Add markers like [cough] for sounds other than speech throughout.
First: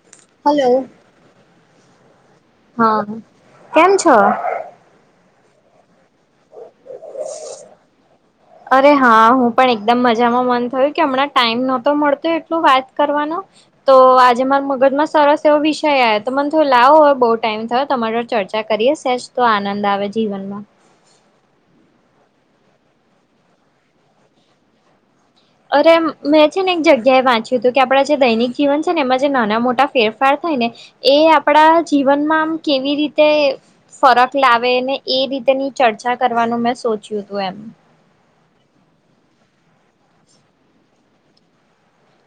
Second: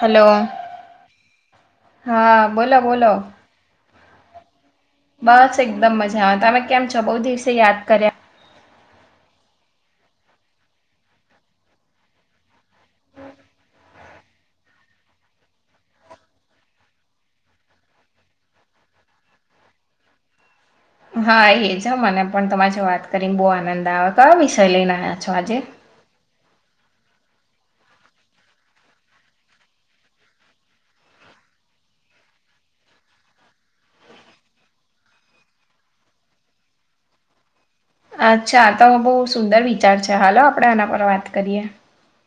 Hello, હા. બોલો હા બોલો હંમ, કેમ છો? બસ એકદમ મજા આ તમે કેમ છો? બહુ દિવસે યાદ કર્યા. અરે હા હું પણ એકદમ મજામાં મન થયું કે હમણાં ટાઈમ નહી મળતો એટલો વાત કરવાનો. તો આજે મારી મગજમાં સરસ એવો વિષય આવ્યો તો મન થયું લાવો હોય બહુ ટાઈમ થયો તમાર ચર્ચા કરીએ છે જ તો આનંદ આવે જીવનમાં. હા એ જ મને પણ તમારી સાથે વાત કરીને બહું આનંદ આવે કયો વિષય લઈને આવ્યા છો આજે? અરે મેં છે ને એક જગ્યાએ વાંચ્યું હતું કે આપણા જે દૈનિક જીવન છેને એમાં જે નાના-મોટા ફેરફાર થાય ને એ આપણા જીવનમાં આમ કેવી રીતે ફરક લાવે ને એ રીતેની ચર્ચા કરવાનું મેં સોચ્યુ હતુ એમ. અચ્છા તો બહુ સુંદર વિચાર છે. ચાલો આપણે આના પર વાત કરીએ.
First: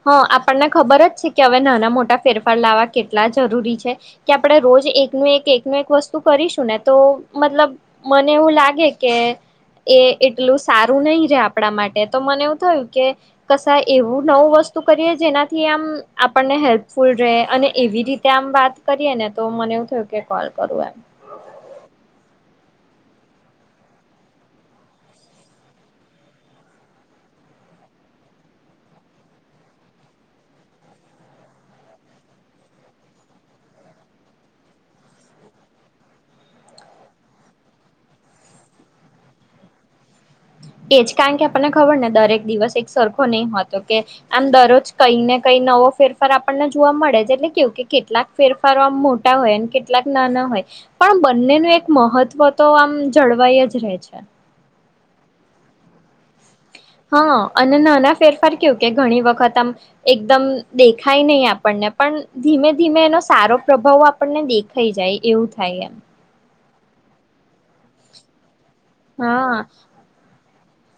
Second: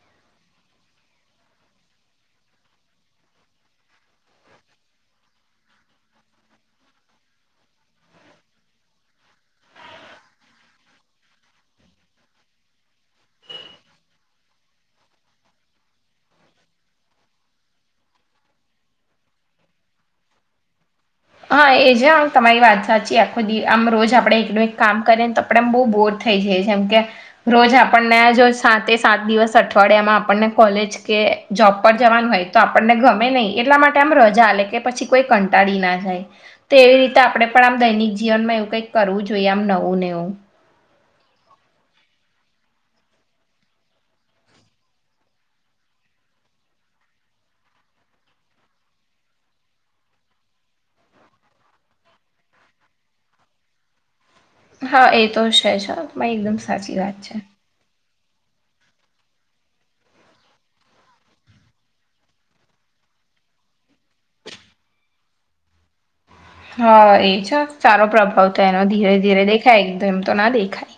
હા, આપણને ખબર જ છેકે હવે નાના-મોટા ફેરફાર લાવા કેટલા જરૂરી છે. કે આપણે રોજ એકનું એક એકનું એક વસ્તુ કરીશું ને તો મતલબ મને એવું લાગે કે એ એટલું સારું નહી રહે આપણા માટે તો મને એવું થયું કે કશું એવું નવું વસ્તુ કરીએ જેનાથી આમ આપણને હેલ્પફુલ રહે અને એવી રીતે આમ વાત કરીએને તો મને એવું થયું કે કોલ કરું એમ. હા એજ હા તમારી વાત સાચી આખો દિવસ આમ રોજ આપણે એકનું એક કામ કર્યે ને તો આપણે આમ બહુ બોર થઈ જાઈએ છે જેમ કે રોજ આપણને જો સાતે-સાત દિવસ અઠવાડિયામાં આપણને કોલેજ કે જોબ પર જવાનું હોય તો આપણને ગમે નહી એટલા માટે આમ રજા આલે કે પછી કોઈ કંટાળી ના જાય. તે એવી રીતે આપણે પણ આમ દૈનિક જીવનમાં એવું કંઈક કરવું જોઈએ આમ નવું ને એવું એજ કારણ કે આપણને ખબરને દરેક દિવસ એક સરખો નઈ હોતો કે આમ દરરોજ કઈ ને કઈ નવો ફેરફાર આપણને જોવા મળે જ એટલે કેવું કે કેટલાક ફેરફારો આમ મોટા હોય અને કેટલાક નાના હોય. પણ બંનેનું એક મહત્વ તો આમ જળવાઈ જ રહેે છે. હા એતો છે જ એકદમ સાચી છે. હા અને નાના ફેરફાર કેવુ કે ઘણી વખત આમ. એકદમ દેખાય નહી આપણને પણ ધીમે-ધીમે એનો સારો પ્રભાવ આ આપણને દેખાઈ જાય એવું થાય એમ. હા એજ હા સારો પ્રભાવ થાય એનો ધીરે-ધીરે દેખાય એકદમતો ના દેખાય.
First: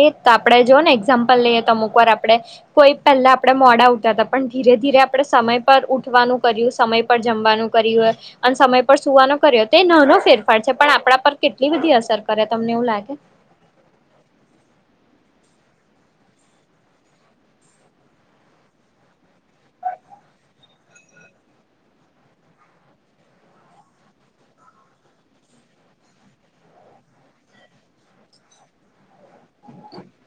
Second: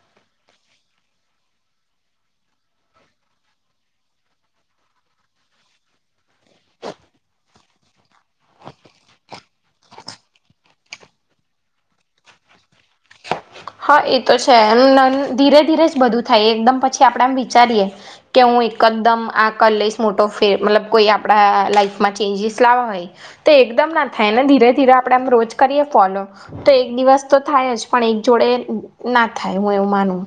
એત આપણે જોને એક્ઝામ્પલ લઈએ તો અમુક વાર આપણે કોઈ પહેલા આપણે મોડા ઊઠતા હતા પણ ધીરે-ધીરે આપણે સમય પર ઉઠવાનું કર્યું. સમય પર જમવાનું કર્યું. અને સમય પર સુવાનો કર્યો તે નાનો ફેરફાર છે પણ આપણા પર કેટલી બધી અસર કરે તમને એવું લાગે? હા એતો છે [unintelligible] ધીરે-ધીરે જ બધું થાય એકદમ પછી આપણે આમ વિચારીએ કે હું એકદમ આ કરી લઈશ મોટો ફેરફાર મતલબ કોઈ આપણા લાઈફમાં ચેન્જીસ લાવવા હોય. તો એકદમ ના થાય ને ધીરે-ધીરે આપણે આમ રોજ કરીએ ફોલો તો એક દિવસ તો થાય જ પણ એકજોડે ના થાય હું એવું માનું.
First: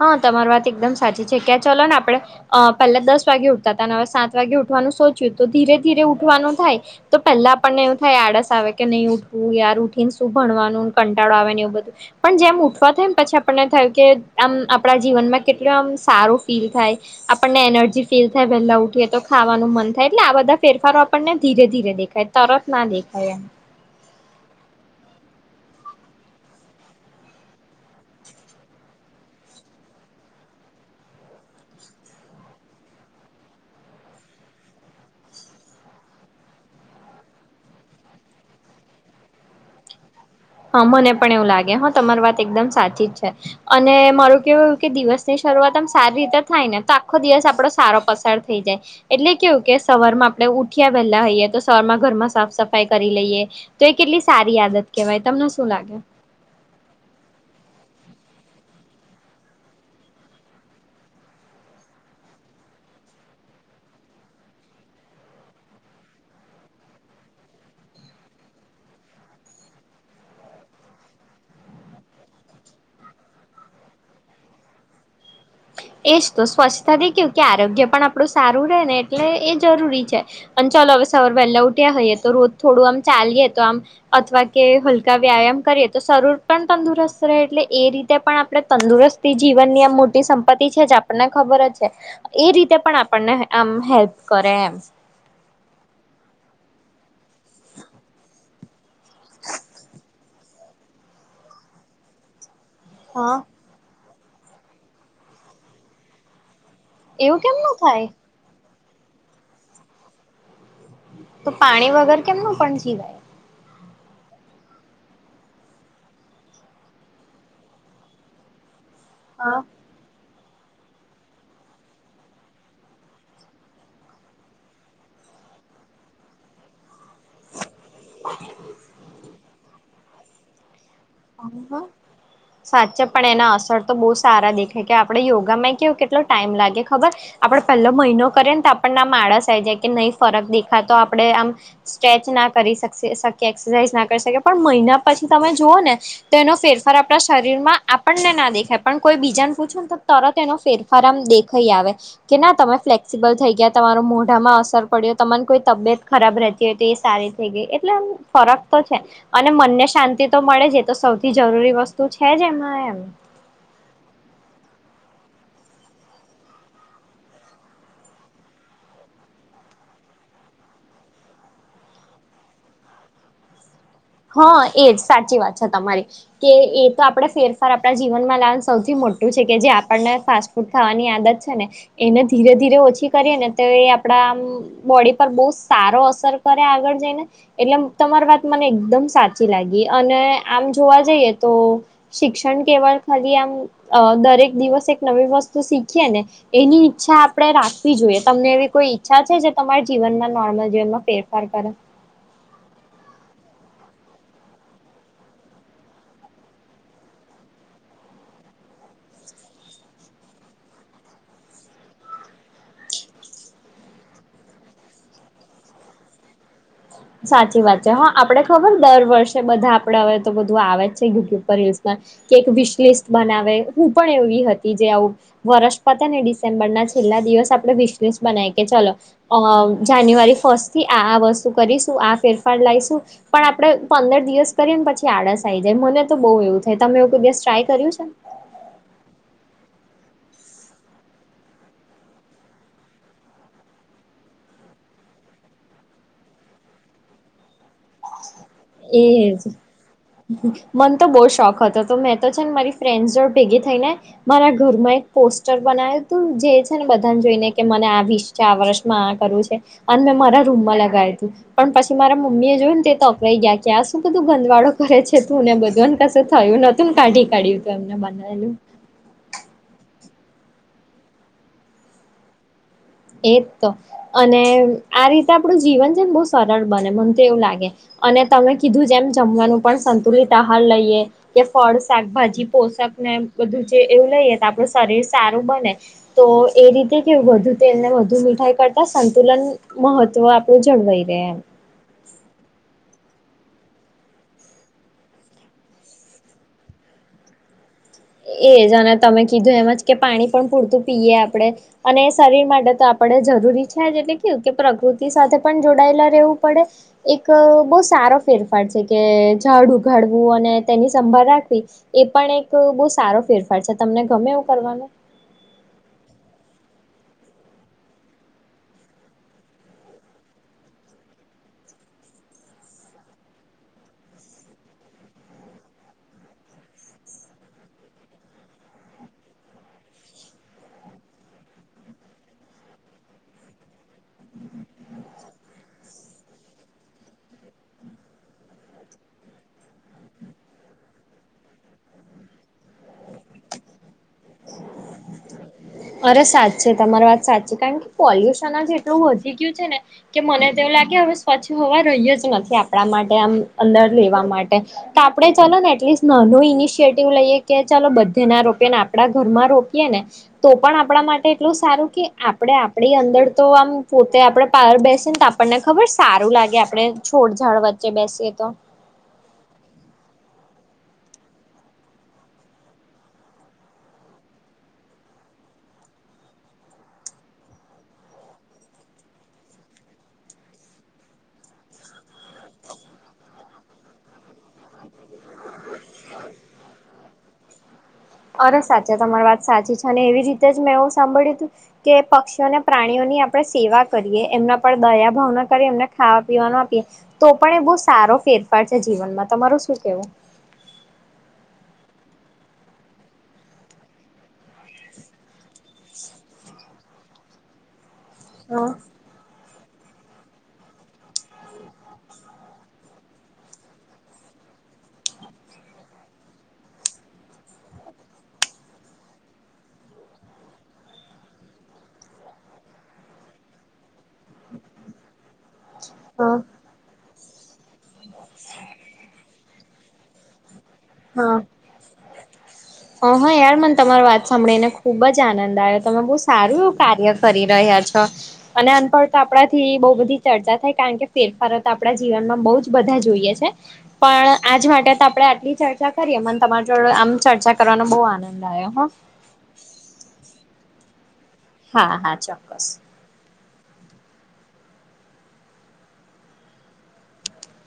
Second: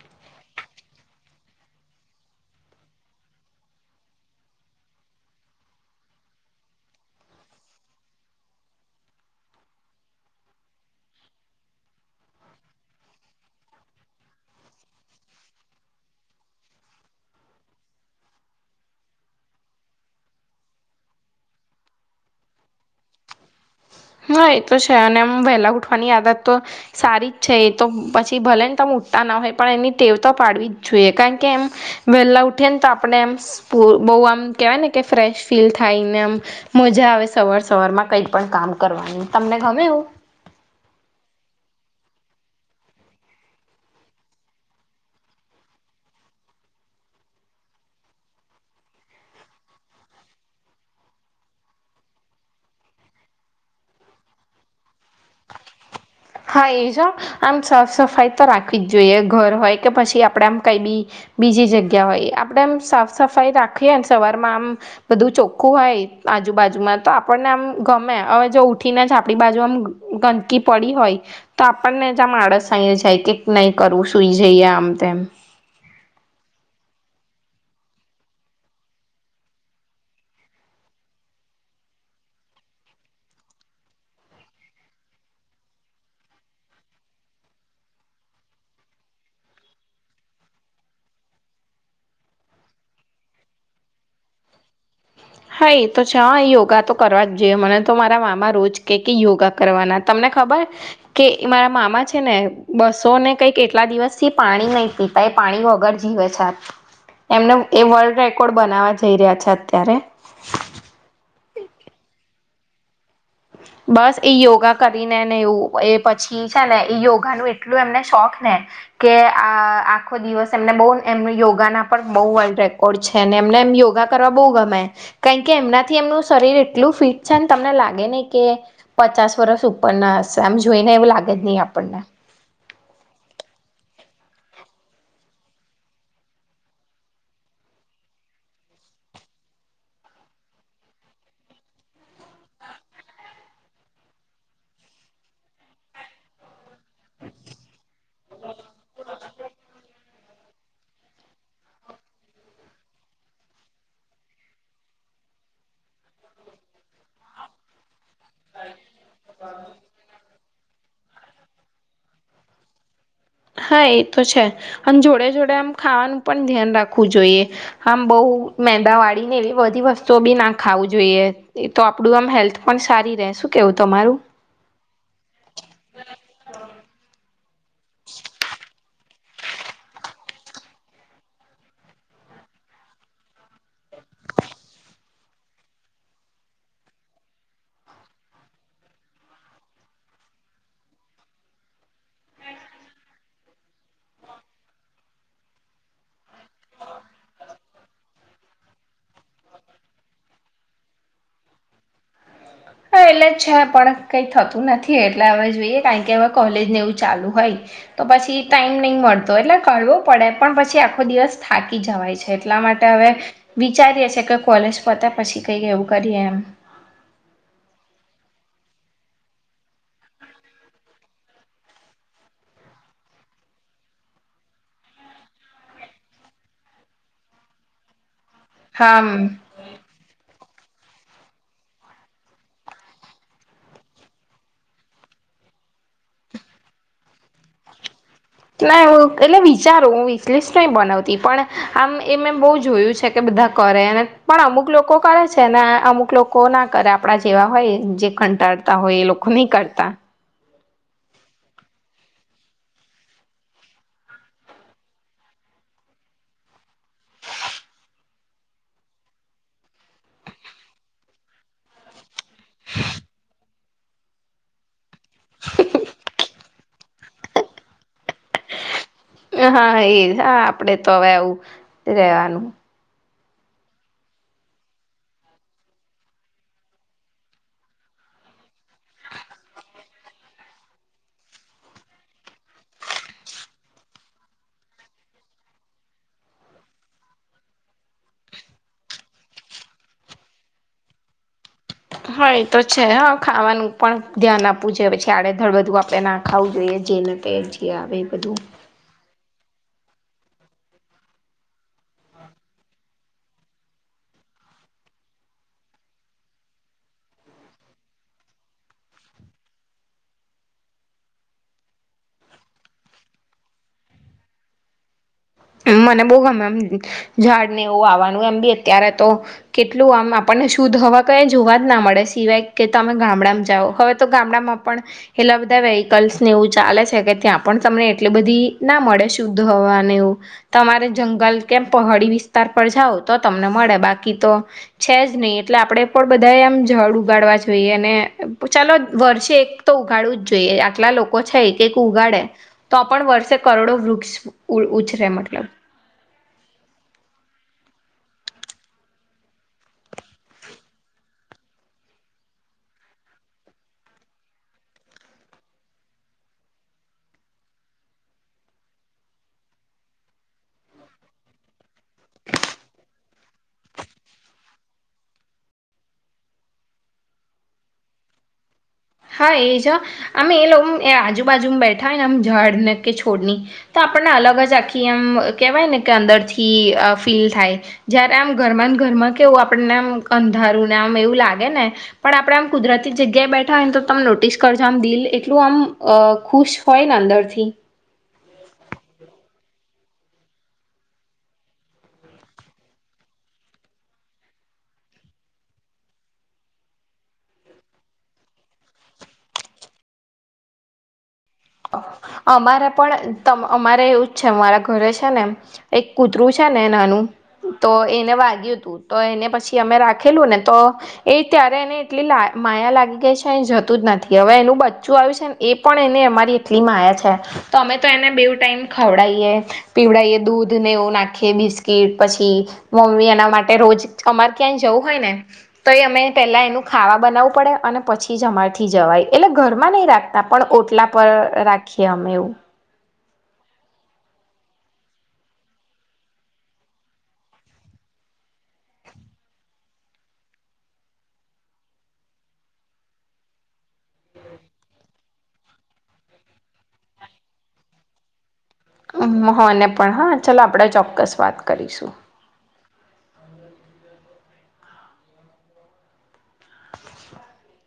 હા તમાર વાત એકદમ સાચી છે. ક્યાં ચાલો ને આપણે પહેલા દસ વાગે ઉઠતા હતા ને હવે સાત વાગે ઉઠવાનું સોચ્યું તો ધીરે-ધીરે ઉઠવાનું થાય. તો પહેલા આપણને એવું થાય આળસ આવે કે નહી ઉઠવું યાર ઉઠી ને શું ભણવાનું કંટાળો આવેન એવું બધું. પણ જેમ ઉઠવા જાય ને પછી આમ આપણને થીય કે આમ આપણા જીવનમાં કેટલું આમ સારું ફીલ થાય. આપણને એનર્જી ફીલ થાય વહેલા ઉઠીએ તો ખાવાનું મન થાય એટલે આ બધા ફેરફારો આપણને ધીરે-ધીરે દેખાય. તરત ના દેખાય એમ. હા એ તો છે અને એમ વહેલા ઉઠવાની આદત તો સારી જ છે એ તો પછી ભલે ને તમ ઉઠતા ના હોય પણ એની ટેવ તો પાડવી જ જોઈએ કારણ કે એમ વેલા ઉઠીએ ને તો આપણે એમ બઉ આમ કેવાય ને કે ફ્રેશ ફીલ થાયને એમ મજા આવે સવાર સવાર માં કઈ પણ કામ કરવાની તમને ગમે એવું હા મને પણ એવું લાગે હ તમારી વાત એકદમ સાચી જ છે અને મારું કેવું એવું કે દિવસ ની શરૂઆત સારી રીતે થાય ને તો આખો દિવસ આપડો સારો પસાર થઈ જાય એટલે કેવું કે સવાર માં આપણે ઉઠયા વહેલા હોઈએ તો સવારમાં ઘરમાં સાફ સફાઈ કરી લઈએ તો એ કેટલી સારી આદત કેવાય તમને શું લાગે હા એ જ હ આમ સાફ સફાઈ તો રાખવી જ જોઈએ ઘર હોય કે પછી આપડે આમ કંઈ બી બીજી જગ્યા હોય આપડમ સાફ સફાઈ રાખીએ ને સવાર માં આમ બધું ચોખ્ખું હોય આજુબાજુમાં તો આપણને આમ ગમે હવે જો ઉઠીને જ આપણી બાજુ આમ ગંદકી પડી હોય તો આપણને જમ આળસ આઈ જાય કે નહી કરવું સુઈ જઈએ આમ તેમ એજ તો સ્વચ્છતાથી કેવું કે આરોગ્ય પણ આપણું સારું રહે ને એટલે એ જરૂરી છે અને ચાલો અવ સવાર વેલ્લા ઉઠ્યા હઈએ તો રોજ થોડું આમ ચાલીએ તો આમ અથવા કે હલકા વ્યાયામ કરીએ તો શરૂર પણ તંદુરસ્ત રહે એટલે એ રીતે પણ આપણે તંદુરસ્ત તે જીવનની આમ મોટી સં સંપતિ છે જ આપણને ખબર જ છે એ રીતે પણ આપણને આમ હેલ્પ કરે એમ હા એ તો છે હા યોગા તો કરવા જ જોઈએ મને તો મારા મામા રોજ કે કે યોગા કરવાના તમને ખબર કે મારા મામા છે ને બસો ને હા કઈક એટલા દિવસથી પાણી નહી પીતા એ પાણી વગર જીવે છે એવું એમને કેમનું એ થાય વર્લ્ડ રેકોર્ડ બનાવવા જઈ રહ્યા છે અત્યારે તો પાણી વગર કેમનું પણ જીવાય બસ એ યોગા કરીને ને એવું એ પછી છે ને યોગા નું એટલું એમને શોખ ને કે આ હા. આ આખો દિવસ એમને બોવ એમ યોગાના પણ બહુ વર્લ્ડ રેકોર્ડ છે અને એમને એમ યોગા કરવા બહુ ગમે કારણ કે એમનાથી એમનું શરીર એટલું ફિટ છેને તમને લાગે નહી કે પચાસ વરષ ઉપર ના હશે આમ જોઈને એવું લાગ હમ હા સાચા પણ એના અસર તો બહુ સારા દેખાય કે આપડે યોગામાં કેવો કેટલો ટાઈમ લાગે ખબર આપડે પહેલો મહિનો કરીએને તો આપણને આળસ આ જાય કે નહીં ફરક દેખાતો આપડે આમ સ્ટ્રેચ ના કરી શકશે-શકે એક્સરસાઇઝ ના કરી શકે પણ મહિના પછી તમે જુઓ ને તો એનો ફેરફાર આપણા શરીર માં આપણને ના દેખાય પણ કોઈ બીજાને પૂછું ને તો તરત એનો ફેરફાર આમ દેખઈ આવે કે ના તમે ફ્લેક્સિબલ થઈ ગયા તમારો મોઢામાં અસર પડ્યો તમારી કોઈ તબિયત ખરાબ રહેતી કે તે સારી થઈ ગઈ એટલે આમ ફરક તો છે અને મનને શાંતિ તો મળે જ એતો સૌથી જરૂરી વસ્તુ છે જ એમાં એમ હા એ તો છે અને જોડે જોડે આમ ખાવાનું પણ ધ્યાન રાખવું જોઈએ આમ બઉ મેંદા વાળી ને એવી બધી વસ્તુઓ બી ના ખાવું જોઈએ એ તો આપડું આમ હેલ્થ પણ સારી રે શું કેવું તમારું હા એજ સાચી વાત છે તમારી કે એ તો આપડે ફેરફાર આપડા જીવનમાં લાવ સૌથી મોટું છે કે જે આપણને ફાસ્ટ ખાવાની આદત છે ને ધીરે ધીરે ઓછી કરીએ ને તો એ આપડા આમ બોડી પર બોઉ સારો અસર કરે આગળ જઈને એટલે તમારી વાત મને એકદમ સાચી લાગી અને આમ જોવા જઈએ તો શિક્ષણ કેવળ ખાલી આમ અ દરેક દિવસ એક નવી વસ્તુ શીખીએ ને એની ઈચ્છા આપડે રાખવી જોઈએ તમને એવી કોઈ ઈચ્છા છે જે તમારા જીવનમાં નોર્મલ જીવનમાં ફેરફાર કરે તો એટલે જ છે પણ કંઈ થતું નથી એટલે હવે જોઈએ કારણ કે હવે કોલેજને એવું ચાલુ હોય, તો પછી ટાઈમ નહી મળતો એટલે કરવો પડે પણ પછી આખો દિવસ થાકી જવાય છે. એટલા માટે હવે વિચારીએ છે કે કોલેજ પોતે પછી કઈ એવું કરીએ એમ સાચી વાત છે હા આપડે ખબર દર વર્ષે બધા આપડે હવે તો બધું આવે જ છે યુટ્યુબ પર યુઝમા કે એક વિશ લિસ્ટ બનાવે હું પણ એવી હતી જે આવું વરસ પતે ને ડિસેમ્બરના છેલ્લા દિવસ આપડે વિસ લિસ્ટ બનાવી કે ચલો હા ના અ જાન્યુઆરી ફર્સ્ટથી આ આ વસ્તુ કરીશું આ ફેરફાર લાઈશું પણ આપડે પંદર દિવસ કરીએ ને પછી આળસ થઈ જાય મને તો બહુ એવું થાય તમે એવુ કોઈ દિવસ ટ્રાય કર્યું છે. ના હું એટલે વિચારું હું વિષ લિસ્ટ નહીં બનાવતી પણ આમ એ મે બહુ જોયું છે. કે બધા કરે અને પણ અમુક લોકો કરે છે ને અમુક લોકો ના કરે આપણા જેવા હોય જે કંટાળતા હોય એ લોકો નહી એજ કરતા મને તો બહુ શોખ હતો તો મેં તો છે ને મારી ફ્રેન્ડસ જોડ ભેગી થઈને મારા ઘરમાં એક પોસ્ટર બનાવ્યું તું જે છે ને બધાને જોઈને કે મને આવીશ ચાર વર્ષમાં આ કરવું છે અને મેં મારા રૂમમાં લગાવી તું પણ પછી મારા મમ્મી જોયુ ને. તે તોપરાઈ ગયા કે આ શું બધું ગંધવાળો કરે છે તુંને બધુંને કસે થયું નથી કાઢી કાઢ્યું તું એમને માટે હા એજ હા આપડે તો હવે આવું રેવાનું એજ તો અને આ રીતે આપડું જીવન છે ને બહુ જ સરળ બને મને તો એવું લાગે. અને તમે કીધું જેમ જમવાનું પણ સંતુલિત આહાર લઈએ કે ફળ શાકભાજી પોશક ને બધું જે એવું લઈએ તો આપણું શરીર સારું બને. તો એ રીતે કેવું બધું તેલને વધુ મીઠાઈ કરતા સંતુલન મહત્વ આપડું જળવાઈ રહેે એમ હા એ તો છે હ ખાવાનું પણ ધ્યાન આપવું જોઈએ પછી આડેધડ બધું આપણે ના. ખાવું જોઈએ જે રીતે જે આવે એ બધું એજ અને તમે કીધું એમ જ કે પાણી પણ પૂરતું પીએ આપણે અને શરીર માટે તો આપણે જરૂરી છે જ એટલે કે કે પ્રકૃતિ સાથે પણ જોડાયેલા રહેવું પડે. એક બહુ સારો ફેરફાર છે કે જાડ ઉગાડવું અને તેની સંભાળ રાખવી. એ પણ એક બહુ સારો ફેરફાર છે તમને ગમે એવું કરવાનો. મને બહુ ગમે એમ ઝાડ ને એવું વાવવાનું એમ બી અત્યારે તો કેટલું આમ આપણને શુદ્ધ હવા કયે જોવા જ ના મળે સિવાય કે તમે ગામડામાં જાઓ હવે તો ગામડામાં પણ એટલા બધા વેહિકલ્સ ને એવું ચાલે છે કે ત્યાં પણ તમને એટલી બધી ના મળે શુદ્ધ હોવાને એવું. તમારે જંગલ કેમ પહાડી વિસ્તાર પર જાવ તો તમને મળે બાકી તો છે જ નહી એટલે આપડે પણ બધાએ આમ જાડ ઉગાડવા જોઈએ અને ચાલો વર્ષે એક તો ઉગાડવું જ જોઈએ આટલા લોકો છે એક એક ઉગાડે. તો પણ વર્ષે કરોડો વૃક્ષ ઉછરે મતલબ. અરે સાચે તમારી વાત સાચી છે કારણ કે પોલ્યુશન જ એટલું વધી ગયું છે ને. કે મને તો એવું લાગે હવે સ્વચ્છ હવા રહી જ નથી આપણા માટે આમ અંદર લેવા માટે. તો આપડે ચાલો ને એટલીસ્ટ નાનું ઇનિશિયટિવ લઈએ કે ચાલો બધા ના રોપીએ ને આપ આપડા ઘરમાં રોપીએ ને, તો પણ આપણા માટે એટલું સારું કે આપણે આપણી અંદર તો આમ પોતે આપણે પાર બેસીને તો આ આપણને ખબર સારું લાગે આપણે છોડ ઝાડ વચ્ચે બેસીએ તો, હા એજ અમે એ લોકો આજુબાજુમાં બેઠા હોઈ ને આમ ઝાડને કે છોડની તો આપણને અલગ જ આખી એમ કહેવાય ને કે અંદરથી ફીલ થાય. જયારે આમ ઘરમાંને ઘરમાં કેવું આપણને આમ અંધારું ને આમ એવું લાગે ને પણ આપણે આમ કુદરતી જગ્યાએ બેઠ તો તમે નોટિસ કરજો આમ દિલ એટલું આમ ખુશ હોય ને અંદરથી. અરે સાચા તમારી વાત સાચી છે અને એવી રીતે જ મેં એવું સાંભળ્યું હતું. કે પક્ષીઓને, પ્રાણીઓની આપણે સેવા કરીએ. એમના પર દયા ભાવના કરી, એમને ખાવા પીવાનો આપીએ. તો પણ એ બહુ સારો ફેરફાર છે જીવનમાં, તમારું શું કેવું? અમારે પણ અમારે એવું જ છે. મારા ઘરે છે ને એમ. એક કૂતરું છે ને નાનું, તો એને વાગ્યું હા હતું. તો એને પછી અમે રાખેલું ને તો એ ત્યારે એને એટલી માયા લાગી ગઈ છે જતું જ નથી. હવે, એનું બચ્ચું આવ્યું છે. એ પણ એને અમારી એટલી માયા છે તો, અમે તો એને બે ટાઈમ ખવડાવીએ. પીવડાયએ દૂધને એવું નાખીએ. બિસ્કીટ પછી મમ્મી એના માટે રોજ અમારે ક્યાંય જવું હોયને તો એ અમે હા પહેલા એનું ખાવાનુ બનાવવું પડે અને પછી જ અમારથી જવાય. એટલે ઘરમાં નહી રાખતા. પણ ઓટલા પર રાખીએ અમે એવું. [inaudible] હા હા યાર. મને તમારી વાત સાંભળીને ખુબ જ આનંદ આવ્યો. તમે બહુ સારું એવું કાર્ય કરી રહ્યા છો. અને [unintelligible] તો આપણાથી બહુ બધી ચર્ચા થાય. કારણ કે ફેરફાર તો આપણા જીવનમાં બહુ જ બધા જોઈએ છે. પણ આજ માટે તો આપણે આટલી ચચૉ કરી, મને તમારી જોડે આમ ચર્ચા કરવાનો બહુ આનંદ આવ્યો. હ મને પણ હા, ચાલો આપણે ચોક્કસ વાત કરીએ. હા હા, ચોક્કસ. [inaudible]